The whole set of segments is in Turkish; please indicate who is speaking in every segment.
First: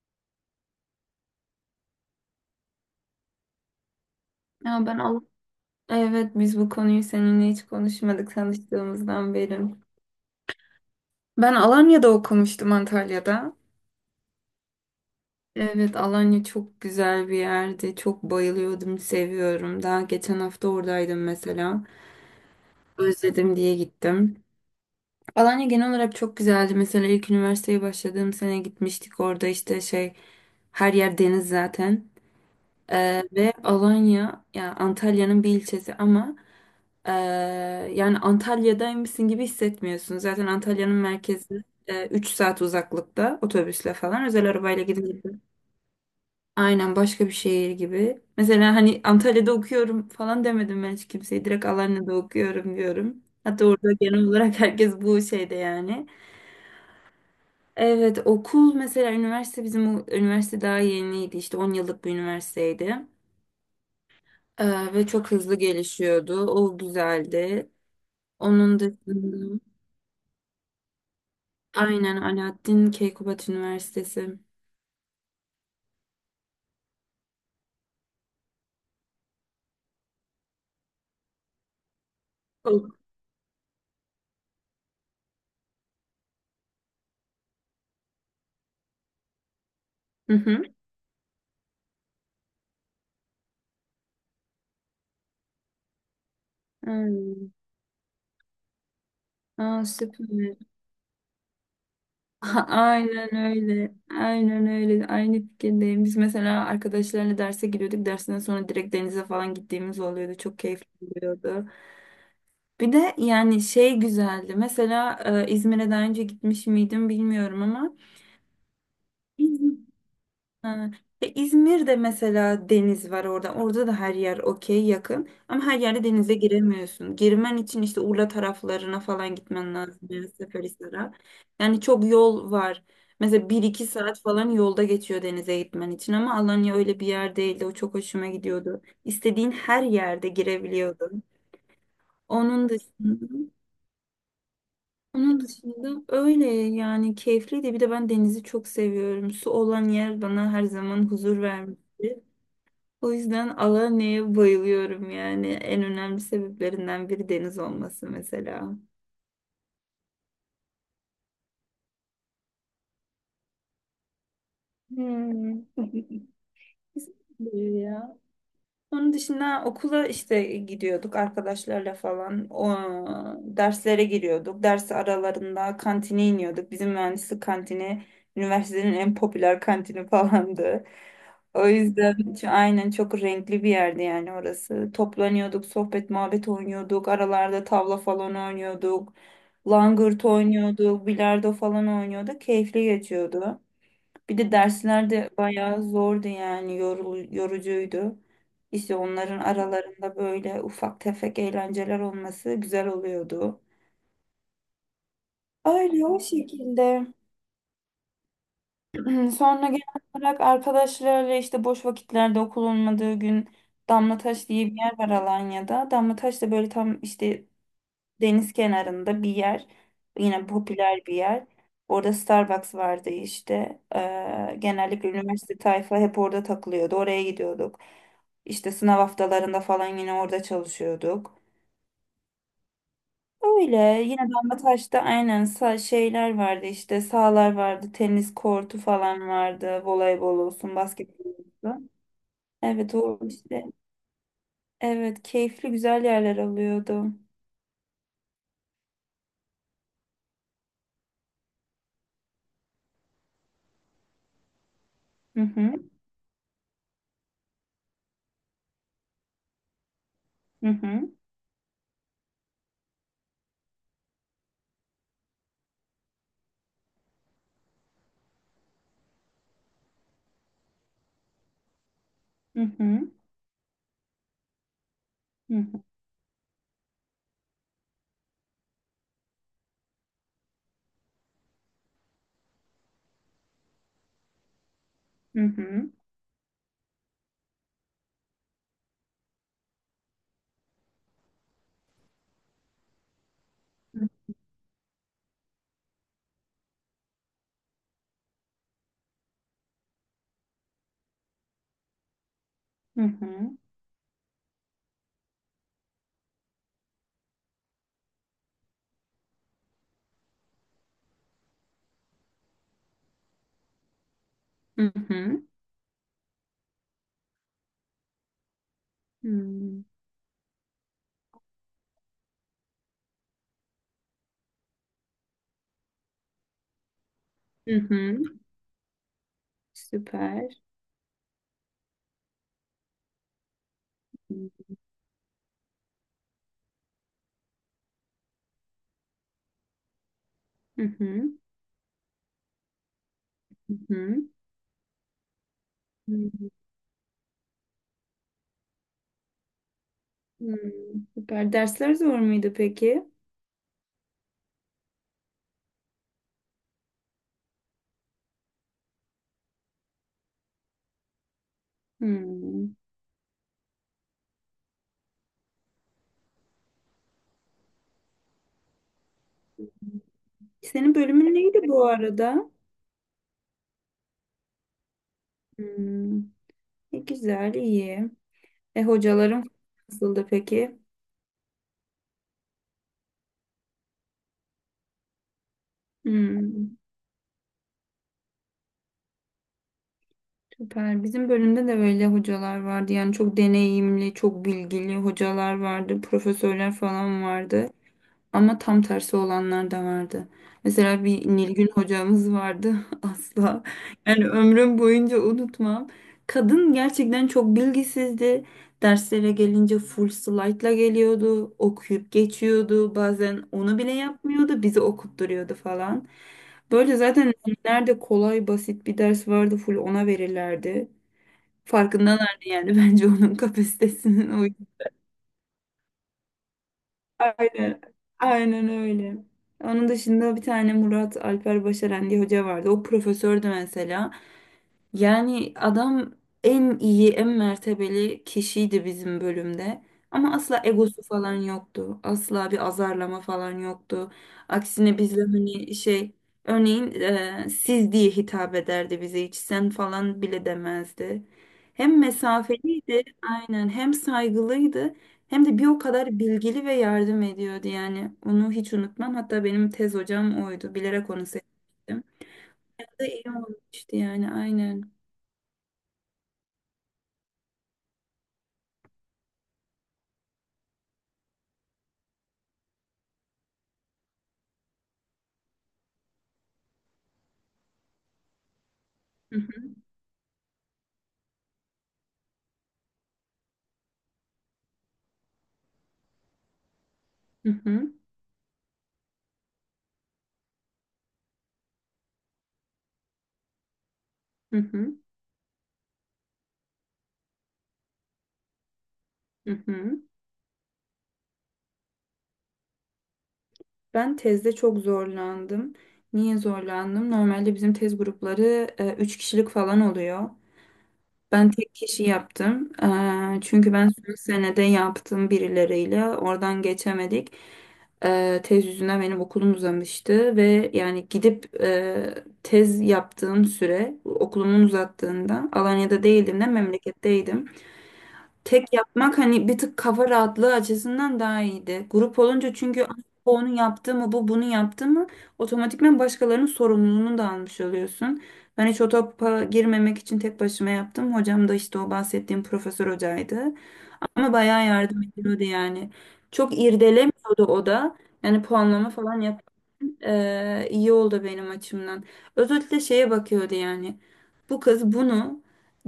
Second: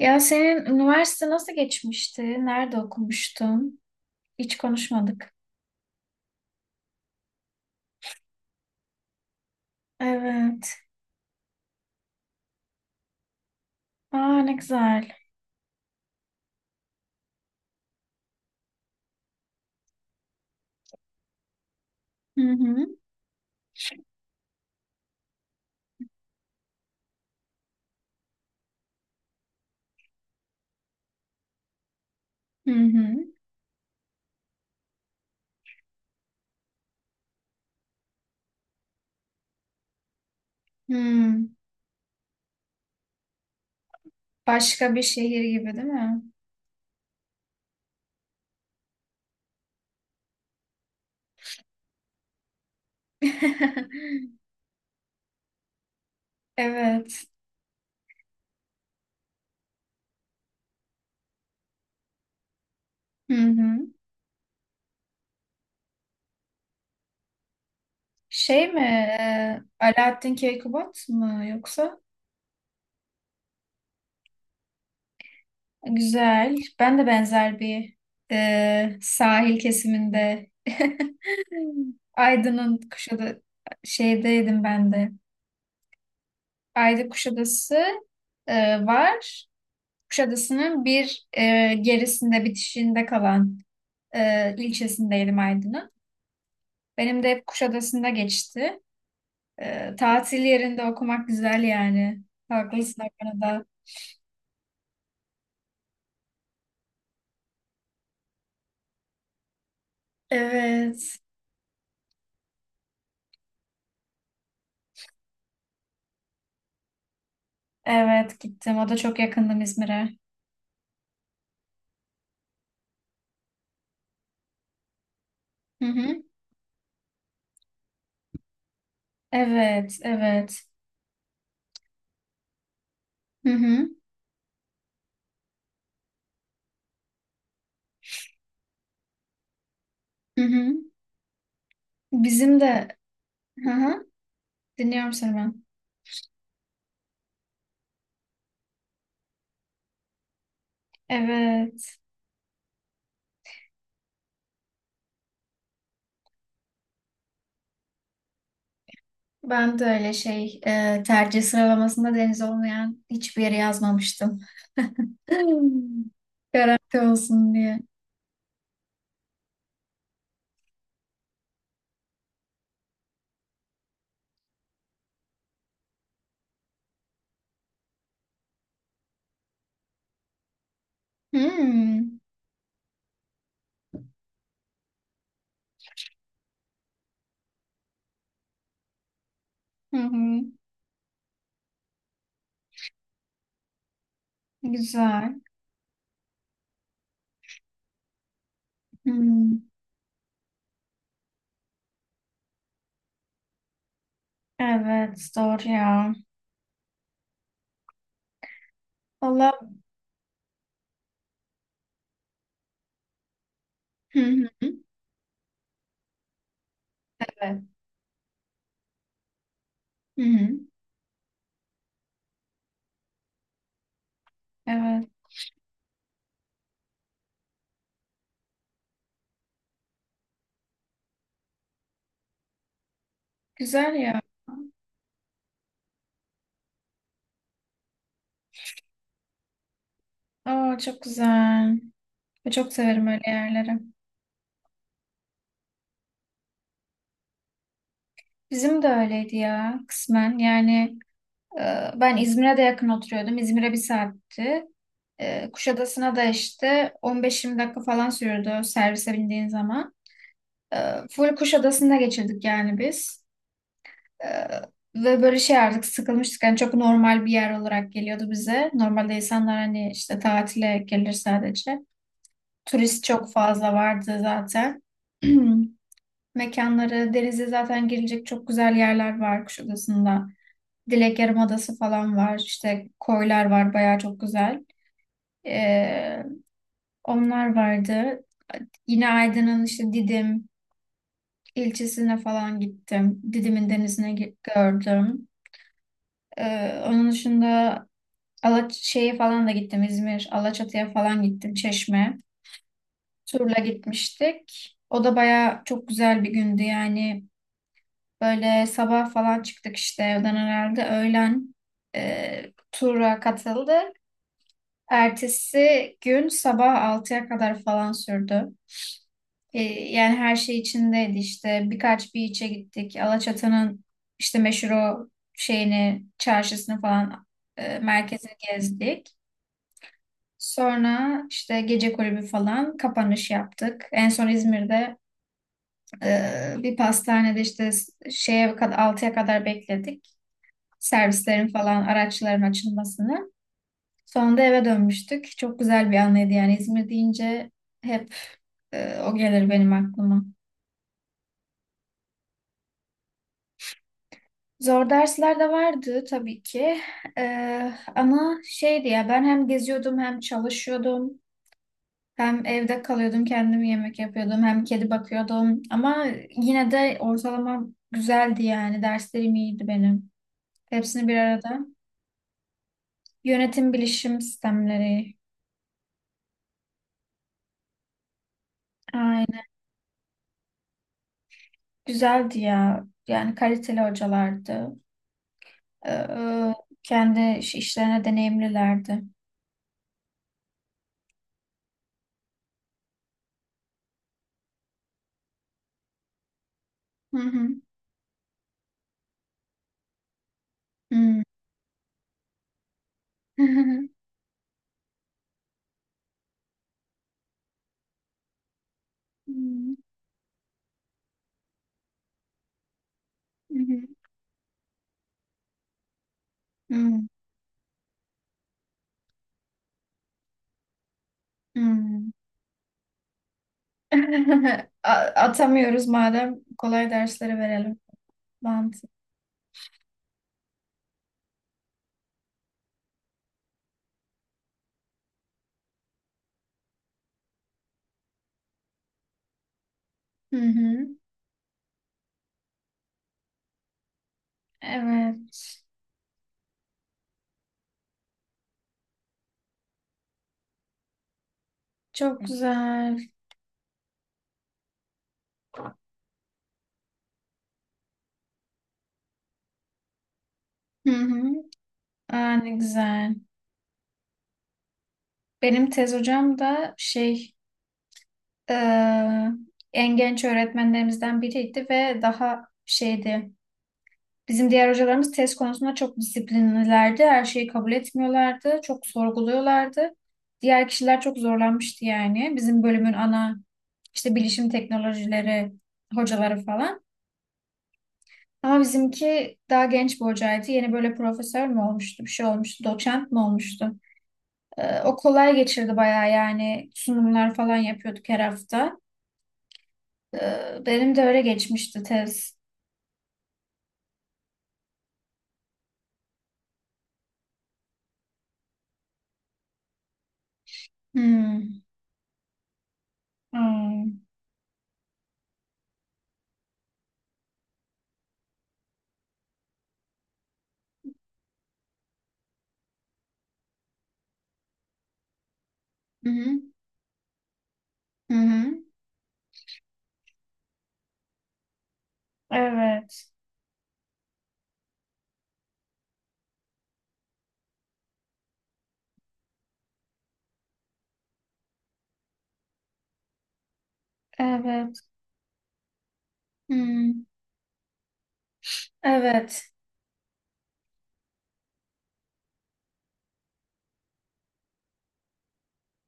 Speaker 1: Ya senin üniversite nasıl geçmişti? Nerede okumuştun? Hiç
Speaker 2: Ya ben Al
Speaker 1: konuşmadık.
Speaker 2: evet biz bu konuyu seninle hiç konuşmadık tanıştığımızdan beri.
Speaker 1: Evet.
Speaker 2: Ben Alanya'da okumuştum, Antalya'da.
Speaker 1: Aa, ne güzel.
Speaker 2: Evet, Alanya çok güzel bir yerdi. Çok bayılıyordum, seviyorum. Daha geçen hafta oradaydım mesela.
Speaker 1: Hı hı.
Speaker 2: Özledim diye gittim. Alanya genel olarak çok güzeldi. Mesela ilk üniversiteye başladığım sene gitmiştik. Orada işte şey, her yer deniz zaten.
Speaker 1: Hı hı.
Speaker 2: Ve Alanya, yani Antalya'nın bir ilçesi, ama e, yani Antalya'daymışsın gibi hissetmiyorsun. Zaten Antalya'nın
Speaker 1: Hı.
Speaker 2: merkezi 3 saat uzaklıkta, otobüsle falan, özel arabayla
Speaker 1: Başka bir
Speaker 2: gidince de
Speaker 1: şehir gibi değil mi?
Speaker 2: aynen başka bir şehir gibi. Mesela hani Antalya'da okuyorum falan demedim ben hiç kimseye. Direkt Alanya'da okuyorum diyorum. Hatta orada genel olarak herkes bu şeyde yani.
Speaker 1: Evet.
Speaker 2: Evet, okul mesela, üniversite, bizim üniversite daha yeniydi, işte 10 yıllık bir üniversiteydi.
Speaker 1: Hı hı.
Speaker 2: Ve çok hızlı gelişiyordu. O güzeldi.
Speaker 1: Şey
Speaker 2: Onun
Speaker 1: mi?
Speaker 2: dışında,
Speaker 1: Alaaddin Keykubat mı yoksa?
Speaker 2: aynen, Alaaddin Keykubat Üniversitesi.
Speaker 1: Güzel. Ben de benzer bir sahil kesiminde Aydın'ın
Speaker 2: O-
Speaker 1: kuşadı şeydeydim ben de. Ayda Kuşadası e, var.
Speaker 2: Hı hı.
Speaker 1: Kuşadası'nın bir gerisinde, bitişinde kalan ilçesindeydim Aydın'ın. Benim de hep
Speaker 2: Aynen.
Speaker 1: Kuşadası'nda geçti.
Speaker 2: Aa,
Speaker 1: Tatil
Speaker 2: süper.
Speaker 1: yerinde okumak güzel yani. Haklısın o
Speaker 2: Aynen
Speaker 1: konuda.
Speaker 2: öyle. Aynen öyle. Aynı fikirdeyim. Biz mesela arkadaşlarla derse giriyorduk. Dersinden sonra direkt denize falan gittiğimiz oluyordu. Çok keyifli
Speaker 1: Evet,
Speaker 2: oluyordu. Bir de yani şey güzeldi. Mesela İzmir'e daha önce gitmiş miydim bilmiyorum ama.
Speaker 1: evet gittim. O da çok yakındım İzmir'e.
Speaker 2: Ha. Ya İzmir'de mesela deniz var orada. Orada da her yer okey yakın. Ama her
Speaker 1: Hı
Speaker 2: yerde
Speaker 1: hı.
Speaker 2: denize giremiyorsun. Girmen için işte Urla taraflarına falan gitmen
Speaker 1: Evet,
Speaker 2: lazım. Yani
Speaker 1: evet.
Speaker 2: Seferihisar'a. Yani çok yol var.
Speaker 1: Hı
Speaker 2: Mesela bir iki
Speaker 1: hı,
Speaker 2: saat falan yolda geçiyor denize gitmen için. Ama Alanya öyle bir yer değildi. O çok hoşuma gidiyordu. İstediğin her yerde
Speaker 1: hı hı.
Speaker 2: girebiliyordun.
Speaker 1: Bizim
Speaker 2: Onun
Speaker 1: de,
Speaker 2: dışında,
Speaker 1: hı hı. Dinliyorum seni
Speaker 2: onun
Speaker 1: ben.
Speaker 2: dışında öyle yani, keyifliydi. Bir de ben denizi çok seviyorum. Su olan yer bana her zaman huzur
Speaker 1: Evet.
Speaker 2: vermişti. O yüzden Alanya'ya bayılıyorum yani. En önemli sebeplerinden biri deniz olması mesela.
Speaker 1: Ben de öyle şey tercih sıralamasında deniz olmayan hiçbir yere yazmamıştım.
Speaker 2: Hmm.
Speaker 1: Garanti olsun
Speaker 2: Güzel
Speaker 1: diye.
Speaker 2: ya. Onun dışında okula işte gidiyorduk arkadaşlarla falan. O, derslere giriyorduk. Ders aralarında kantine iniyorduk. Bizim mühendislik kantini üniversitenin en popüler kantini falandı. O yüzden
Speaker 1: Hmm.
Speaker 2: aynen çok renkli bir yerdi yani orası. Toplanıyorduk, sohbet muhabbet oynuyorduk. Aralarda tavla falan oynuyorduk.
Speaker 1: Hı
Speaker 2: Langırt
Speaker 1: hı.
Speaker 2: oynuyorduk, bilardo falan oynuyorduk. Keyifli geçiyordu. Bir de dersler de
Speaker 1: Güzel.
Speaker 2: bayağı zordu yani, yorucuydu. İşte onların
Speaker 1: Hmm.
Speaker 2: aralarında böyle ufak tefek eğlenceler olması güzel oluyordu.
Speaker 1: Evet, doğru
Speaker 2: Öyle
Speaker 1: ya.
Speaker 2: o şekilde.
Speaker 1: Valla.
Speaker 2: Sonra genel olarak arkadaşlarla işte boş vakitlerde, okul olmadığı gün,
Speaker 1: Hı
Speaker 2: Damlataş diye
Speaker 1: hı.
Speaker 2: bir yer var Alanya'da. Damlataş da böyle tam işte
Speaker 1: Evet.
Speaker 2: deniz kenarında bir yer.
Speaker 1: Hı
Speaker 2: Yine
Speaker 1: hı.
Speaker 2: popüler bir yer. Orada Starbucks vardı işte.
Speaker 1: Evet.
Speaker 2: Genellikle üniversite tayfa hep orada takılıyordu. Oraya gidiyorduk. İşte sınav haftalarında falan yine orada çalışıyorduk. Öyle,
Speaker 1: Güzel ya.
Speaker 2: yine Damlataş'ta, aynen, şeyler vardı, işte sahalar vardı, tenis kortu falan vardı, voleybol olsun
Speaker 1: Aa, çok
Speaker 2: basketbol
Speaker 1: güzel.
Speaker 2: olsun.
Speaker 1: Çok
Speaker 2: Evet,
Speaker 1: severim
Speaker 2: o
Speaker 1: öyle
Speaker 2: işte,
Speaker 1: yerleri.
Speaker 2: evet keyifli güzel yerler alıyordu.
Speaker 1: Bizim de öyleydi ya kısmen. Yani ben İzmir'e de yakın oturuyordum. İzmir'e bir saatti.
Speaker 2: Hı hı,
Speaker 1: Kuşadası'na da işte 15-20 dakika falan sürüyordu servise bindiğin zaman.
Speaker 2: hı
Speaker 1: Ee,
Speaker 2: hı,
Speaker 1: Full Kuşadası'nda geçirdik yani biz. Ee, Ve böyle şey artık sıkılmıştık. Yani çok normal bir yer olarak geliyordu bize. Normalde insanlar hani işte tatile gelir sadece.
Speaker 2: hı
Speaker 1: Turist
Speaker 2: hı,
Speaker 1: çok fazla vardı zaten.
Speaker 2: hı
Speaker 1: Mekanları, denize zaten girilecek çok güzel yerler var Kuşadası'nda. Dilek Yarımadası falan var. İşte koylar var, bayağı çok güzel.
Speaker 2: hı, hı
Speaker 1: Ee, onlar vardı. Yine Aydın'ın işte Didim ilçesine falan gittim. Didim'in denizine gördüm. Onun dışında Alaç şeye falan da gittim. İzmir, Alaçatı'ya falan gittim. Çeşme.
Speaker 2: hı.
Speaker 1: Turla
Speaker 2: Hı
Speaker 1: gitmiştik. O da bayağı çok güzel bir gündü yani. Böyle sabah falan çıktık işte evden herhalde. Öğlen tura katıldı.
Speaker 2: hı. Hı
Speaker 1: Ertesi gün sabah 6'ya kadar falan sürdü. Ee,
Speaker 2: Hmm.
Speaker 1: yani her şey içindeydi işte. Birkaç bir içe gittik. Alaçatı'nın işte meşhur o şeyini, çarşısını falan
Speaker 2: Hı hı.
Speaker 1: merkezini gezdik.
Speaker 2: Süper.
Speaker 1: Sonra işte gece kulübü falan kapanış yaptık. En son
Speaker 2: Hı
Speaker 1: İzmir'de bir pastanede işte şeye kadar 6'ya kadar bekledik.
Speaker 2: hı.
Speaker 1: Servislerin falan araçların açılmasını.
Speaker 2: Hı hı.
Speaker 1: Sonunda eve dönmüştük. Çok güzel bir anıydı
Speaker 2: Hmm.
Speaker 1: yani, İzmir deyince hep o gelir benim aklıma.
Speaker 2: Hmm. Süper. Dersler zor muydu peki?
Speaker 1: Zor dersler de vardı tabii ki. Ama şeydi ya, ben hem geziyordum hem çalışıyordum. Hem
Speaker 2: Hmm.
Speaker 1: evde kalıyordum, kendim yemek yapıyordum, hem kedi bakıyordum. Ama yine de ortalamam güzeldi yani, derslerim iyiydi benim.
Speaker 2: Senin
Speaker 1: Hepsini bir
Speaker 2: bölümün
Speaker 1: arada.
Speaker 2: neydi bu arada?
Speaker 1: Yönetim bilişim sistemleri.
Speaker 2: Hmm. E, güzel, iyi. E,
Speaker 1: Aynen.
Speaker 2: hocaların nasıldı peki?
Speaker 1: Güzeldi ya. Yani kaliteli hocalardı. Ee,
Speaker 2: Hmm.
Speaker 1: kendi işlerine deneyimlilerdi.
Speaker 2: Süper. Bizim bölümde de öyle hocalar vardı. Yani çok deneyimli, çok bilgili hocalar vardı, profesörler
Speaker 1: Hı
Speaker 2: falan
Speaker 1: hı.
Speaker 2: vardı. Ama tam tersi olanlar da vardı. Mesela
Speaker 1: Hmm.
Speaker 2: bir Nilgün hocamız vardı asla. Yani ömrüm boyunca unutmam. Kadın gerçekten çok bilgisizdi. Derslere
Speaker 1: Hmm.
Speaker 2: gelince full slide'la geliyordu. Okuyup geçiyordu. Bazen onu
Speaker 1: Hmm.
Speaker 2: bile yapmıyordu. Bizi okutturuyordu falan. Böyle
Speaker 1: Hmm.
Speaker 2: zaten nerede kolay basit bir ders vardı, full ona verirlerdi.
Speaker 1: Hmm.
Speaker 2: Farkındalardı yani bence onun kapasitesinin o.
Speaker 1: A- Atamıyoruz, madem kolay dersleri verelim.
Speaker 2: Aynen, aynen
Speaker 1: Mantık.
Speaker 2: öyle. Onun dışında bir tane Murat Alper Başaran diye hoca vardı. O profesördü mesela. Yani adam en iyi, en mertebeli kişiydi bizim bölümde. Ama
Speaker 1: Hı
Speaker 2: asla
Speaker 1: hı.
Speaker 2: egosu falan yoktu. Asla bir azarlama falan yoktu. Aksine bizle
Speaker 1: Evet.
Speaker 2: hani şey, örneğin siz diye hitap ederdi bize. Hiç sen falan bile demezdi. Hem
Speaker 1: Çok güzel.
Speaker 2: mesafeliydi, aynen, hem saygılıydı. Hem de bir o kadar bilgili ve yardım ediyordu yani. Onu hiç unutmam. Hatta benim tez hocam oydu.
Speaker 1: Hı
Speaker 2: Bilerek onu
Speaker 1: hı.
Speaker 2: seçtim.
Speaker 1: Aa, ne
Speaker 2: Da
Speaker 1: güzel.
Speaker 2: iyi olmuştu yani, aynen.
Speaker 1: Benim tez hocam da şey, e, en genç öğretmenlerimizden biriydi ve daha şeydi. Bizim diğer hocalarımız test konusunda çok disiplinlilerdi. Her şeyi kabul etmiyorlardı. Çok sorguluyorlardı. Diğer kişiler çok zorlanmıştı yani. Bizim bölümün ana işte bilişim teknolojileri hocaları falan.
Speaker 2: Hı hı,
Speaker 1: Ama bizimki daha genç bir hocaydı. Yeni böyle profesör mü olmuştu, bir şey olmuştu, doçent mi olmuştu?
Speaker 2: hı
Speaker 1: O
Speaker 2: hı,
Speaker 1: kolay geçirdi bayağı yani. Sunumlar falan yapıyorduk her hafta.
Speaker 2: hı hı.
Speaker 1: Benim de öyle geçmişti tez.
Speaker 2: Ben tezde çok zorlandım. Niye zorlandım? Normalde bizim tez grupları üç kişilik falan oluyor. Ben
Speaker 1: Hmm.
Speaker 2: tek kişi yaptım. E, çünkü ben
Speaker 1: Hmm.
Speaker 2: son senede yaptım birileriyle. Oradan geçemedik. E, tez yüzünden benim okulum uzamıştı ve yani gidip tez yaptığım süre, okulumun uzattığında Alanya'da
Speaker 1: Hı hı.
Speaker 2: değildim de memleketteydim.
Speaker 1: Hı hı.
Speaker 2: Tek yapmak hani bir tık kafa rahatlığı açısından daha iyiydi. Grup olunca çünkü "Ah,
Speaker 1: Evet.
Speaker 2: bu onu yaptı mı, bu bunu yaptı mı", otomatikman başkalarının sorumluluğunu da almış oluyorsun. Ben hiç o topa girmemek için tek başıma yaptım. Hocam da işte o bahsettiğim profesör hocaydı. Ama bayağı
Speaker 1: Evet.
Speaker 2: yardım ediyordu yani. Çok
Speaker 1: Hmm,
Speaker 2: irdelemiyordu o da. Yani puanlama falan yap.
Speaker 1: evet,
Speaker 2: İyi oldu benim açımdan. Özellikle şeye bakıyordu yani. Bu kız bunu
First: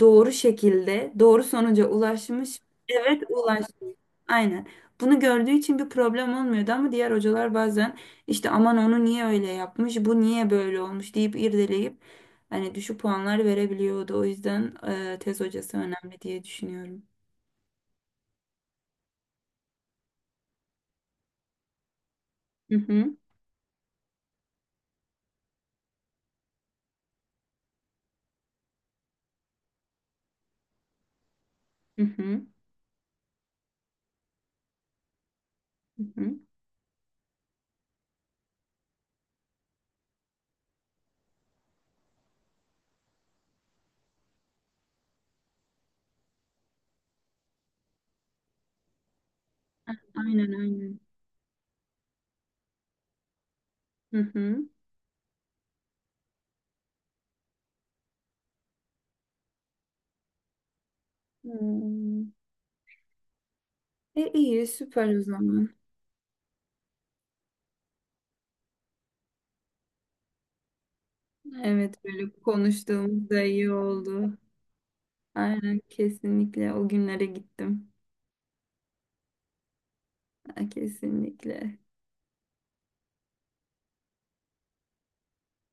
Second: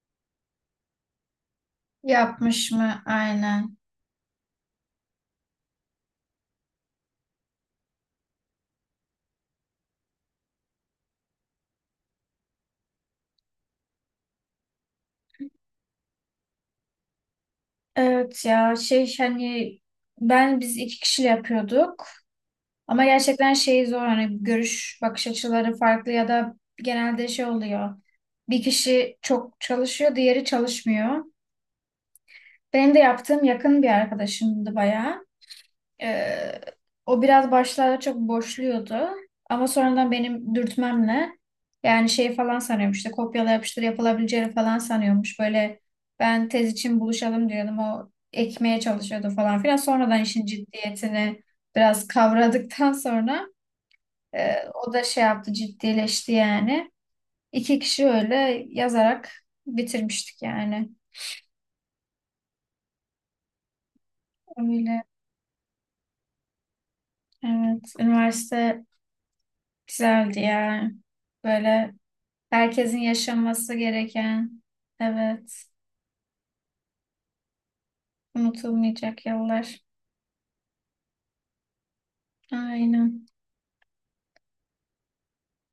Speaker 2: doğru şekilde doğru sonuca ulaşmış.
Speaker 1: yapmış mı
Speaker 2: Evet,
Speaker 1: aynen.
Speaker 2: ulaşmış. Aynen. Bunu gördüğü için bir problem olmuyordu, ama diğer hocalar bazen işte aman onu niye öyle yapmış, bu niye böyle olmuş deyip irdeleyip hani düşük puanlar verebiliyordu. O yüzden tez hocası önemli diye düşünüyorum.
Speaker 1: Evet ya, şey hani, ben biz iki kişiyle yapıyorduk
Speaker 2: Hı
Speaker 1: ama
Speaker 2: hı.
Speaker 1: gerçekten şey zor, hani görüş bakış açıları farklı ya da genelde şey oluyor. Bir kişi çok çalışıyor, diğeri çalışmıyor.
Speaker 2: Hı hı,
Speaker 1: Benim de yaptığım yakın bir arkadaşımdı bayağı.
Speaker 2: hı hı.
Speaker 1: Ee, o biraz başlarda çok boşluyordu. Ama sonradan benim dürtmemle, yani şey falan sanıyormuş işte, kopyala yapıştır yapılabileceğini falan sanıyormuş. Böyle ben tez için buluşalım diyordum, o ekmeye çalışıyordu falan filan. Sonradan işin
Speaker 2: Aynen, aynen.
Speaker 1: ciddiyetini biraz kavradıktan sonra
Speaker 2: Hı hı.
Speaker 1: o da şey yaptı, ciddileşti yani. İki kişi öyle yazarak bitirmiştik yani.
Speaker 2: Hmm. E, iyi,
Speaker 1: Öyle.
Speaker 2: süper o zaman.
Speaker 1: Evet. Üniversite güzeldi ya. Böyle
Speaker 2: Evet, böyle
Speaker 1: herkesin
Speaker 2: konuştuğumuz da iyi
Speaker 1: yaşaması
Speaker 2: oldu.
Speaker 1: gereken, evet,
Speaker 2: Aynen, kesinlikle o günlere gittim.
Speaker 1: unutulmayacak yıllar.
Speaker 2: Ha, kesinlikle.
Speaker 1: Aynen.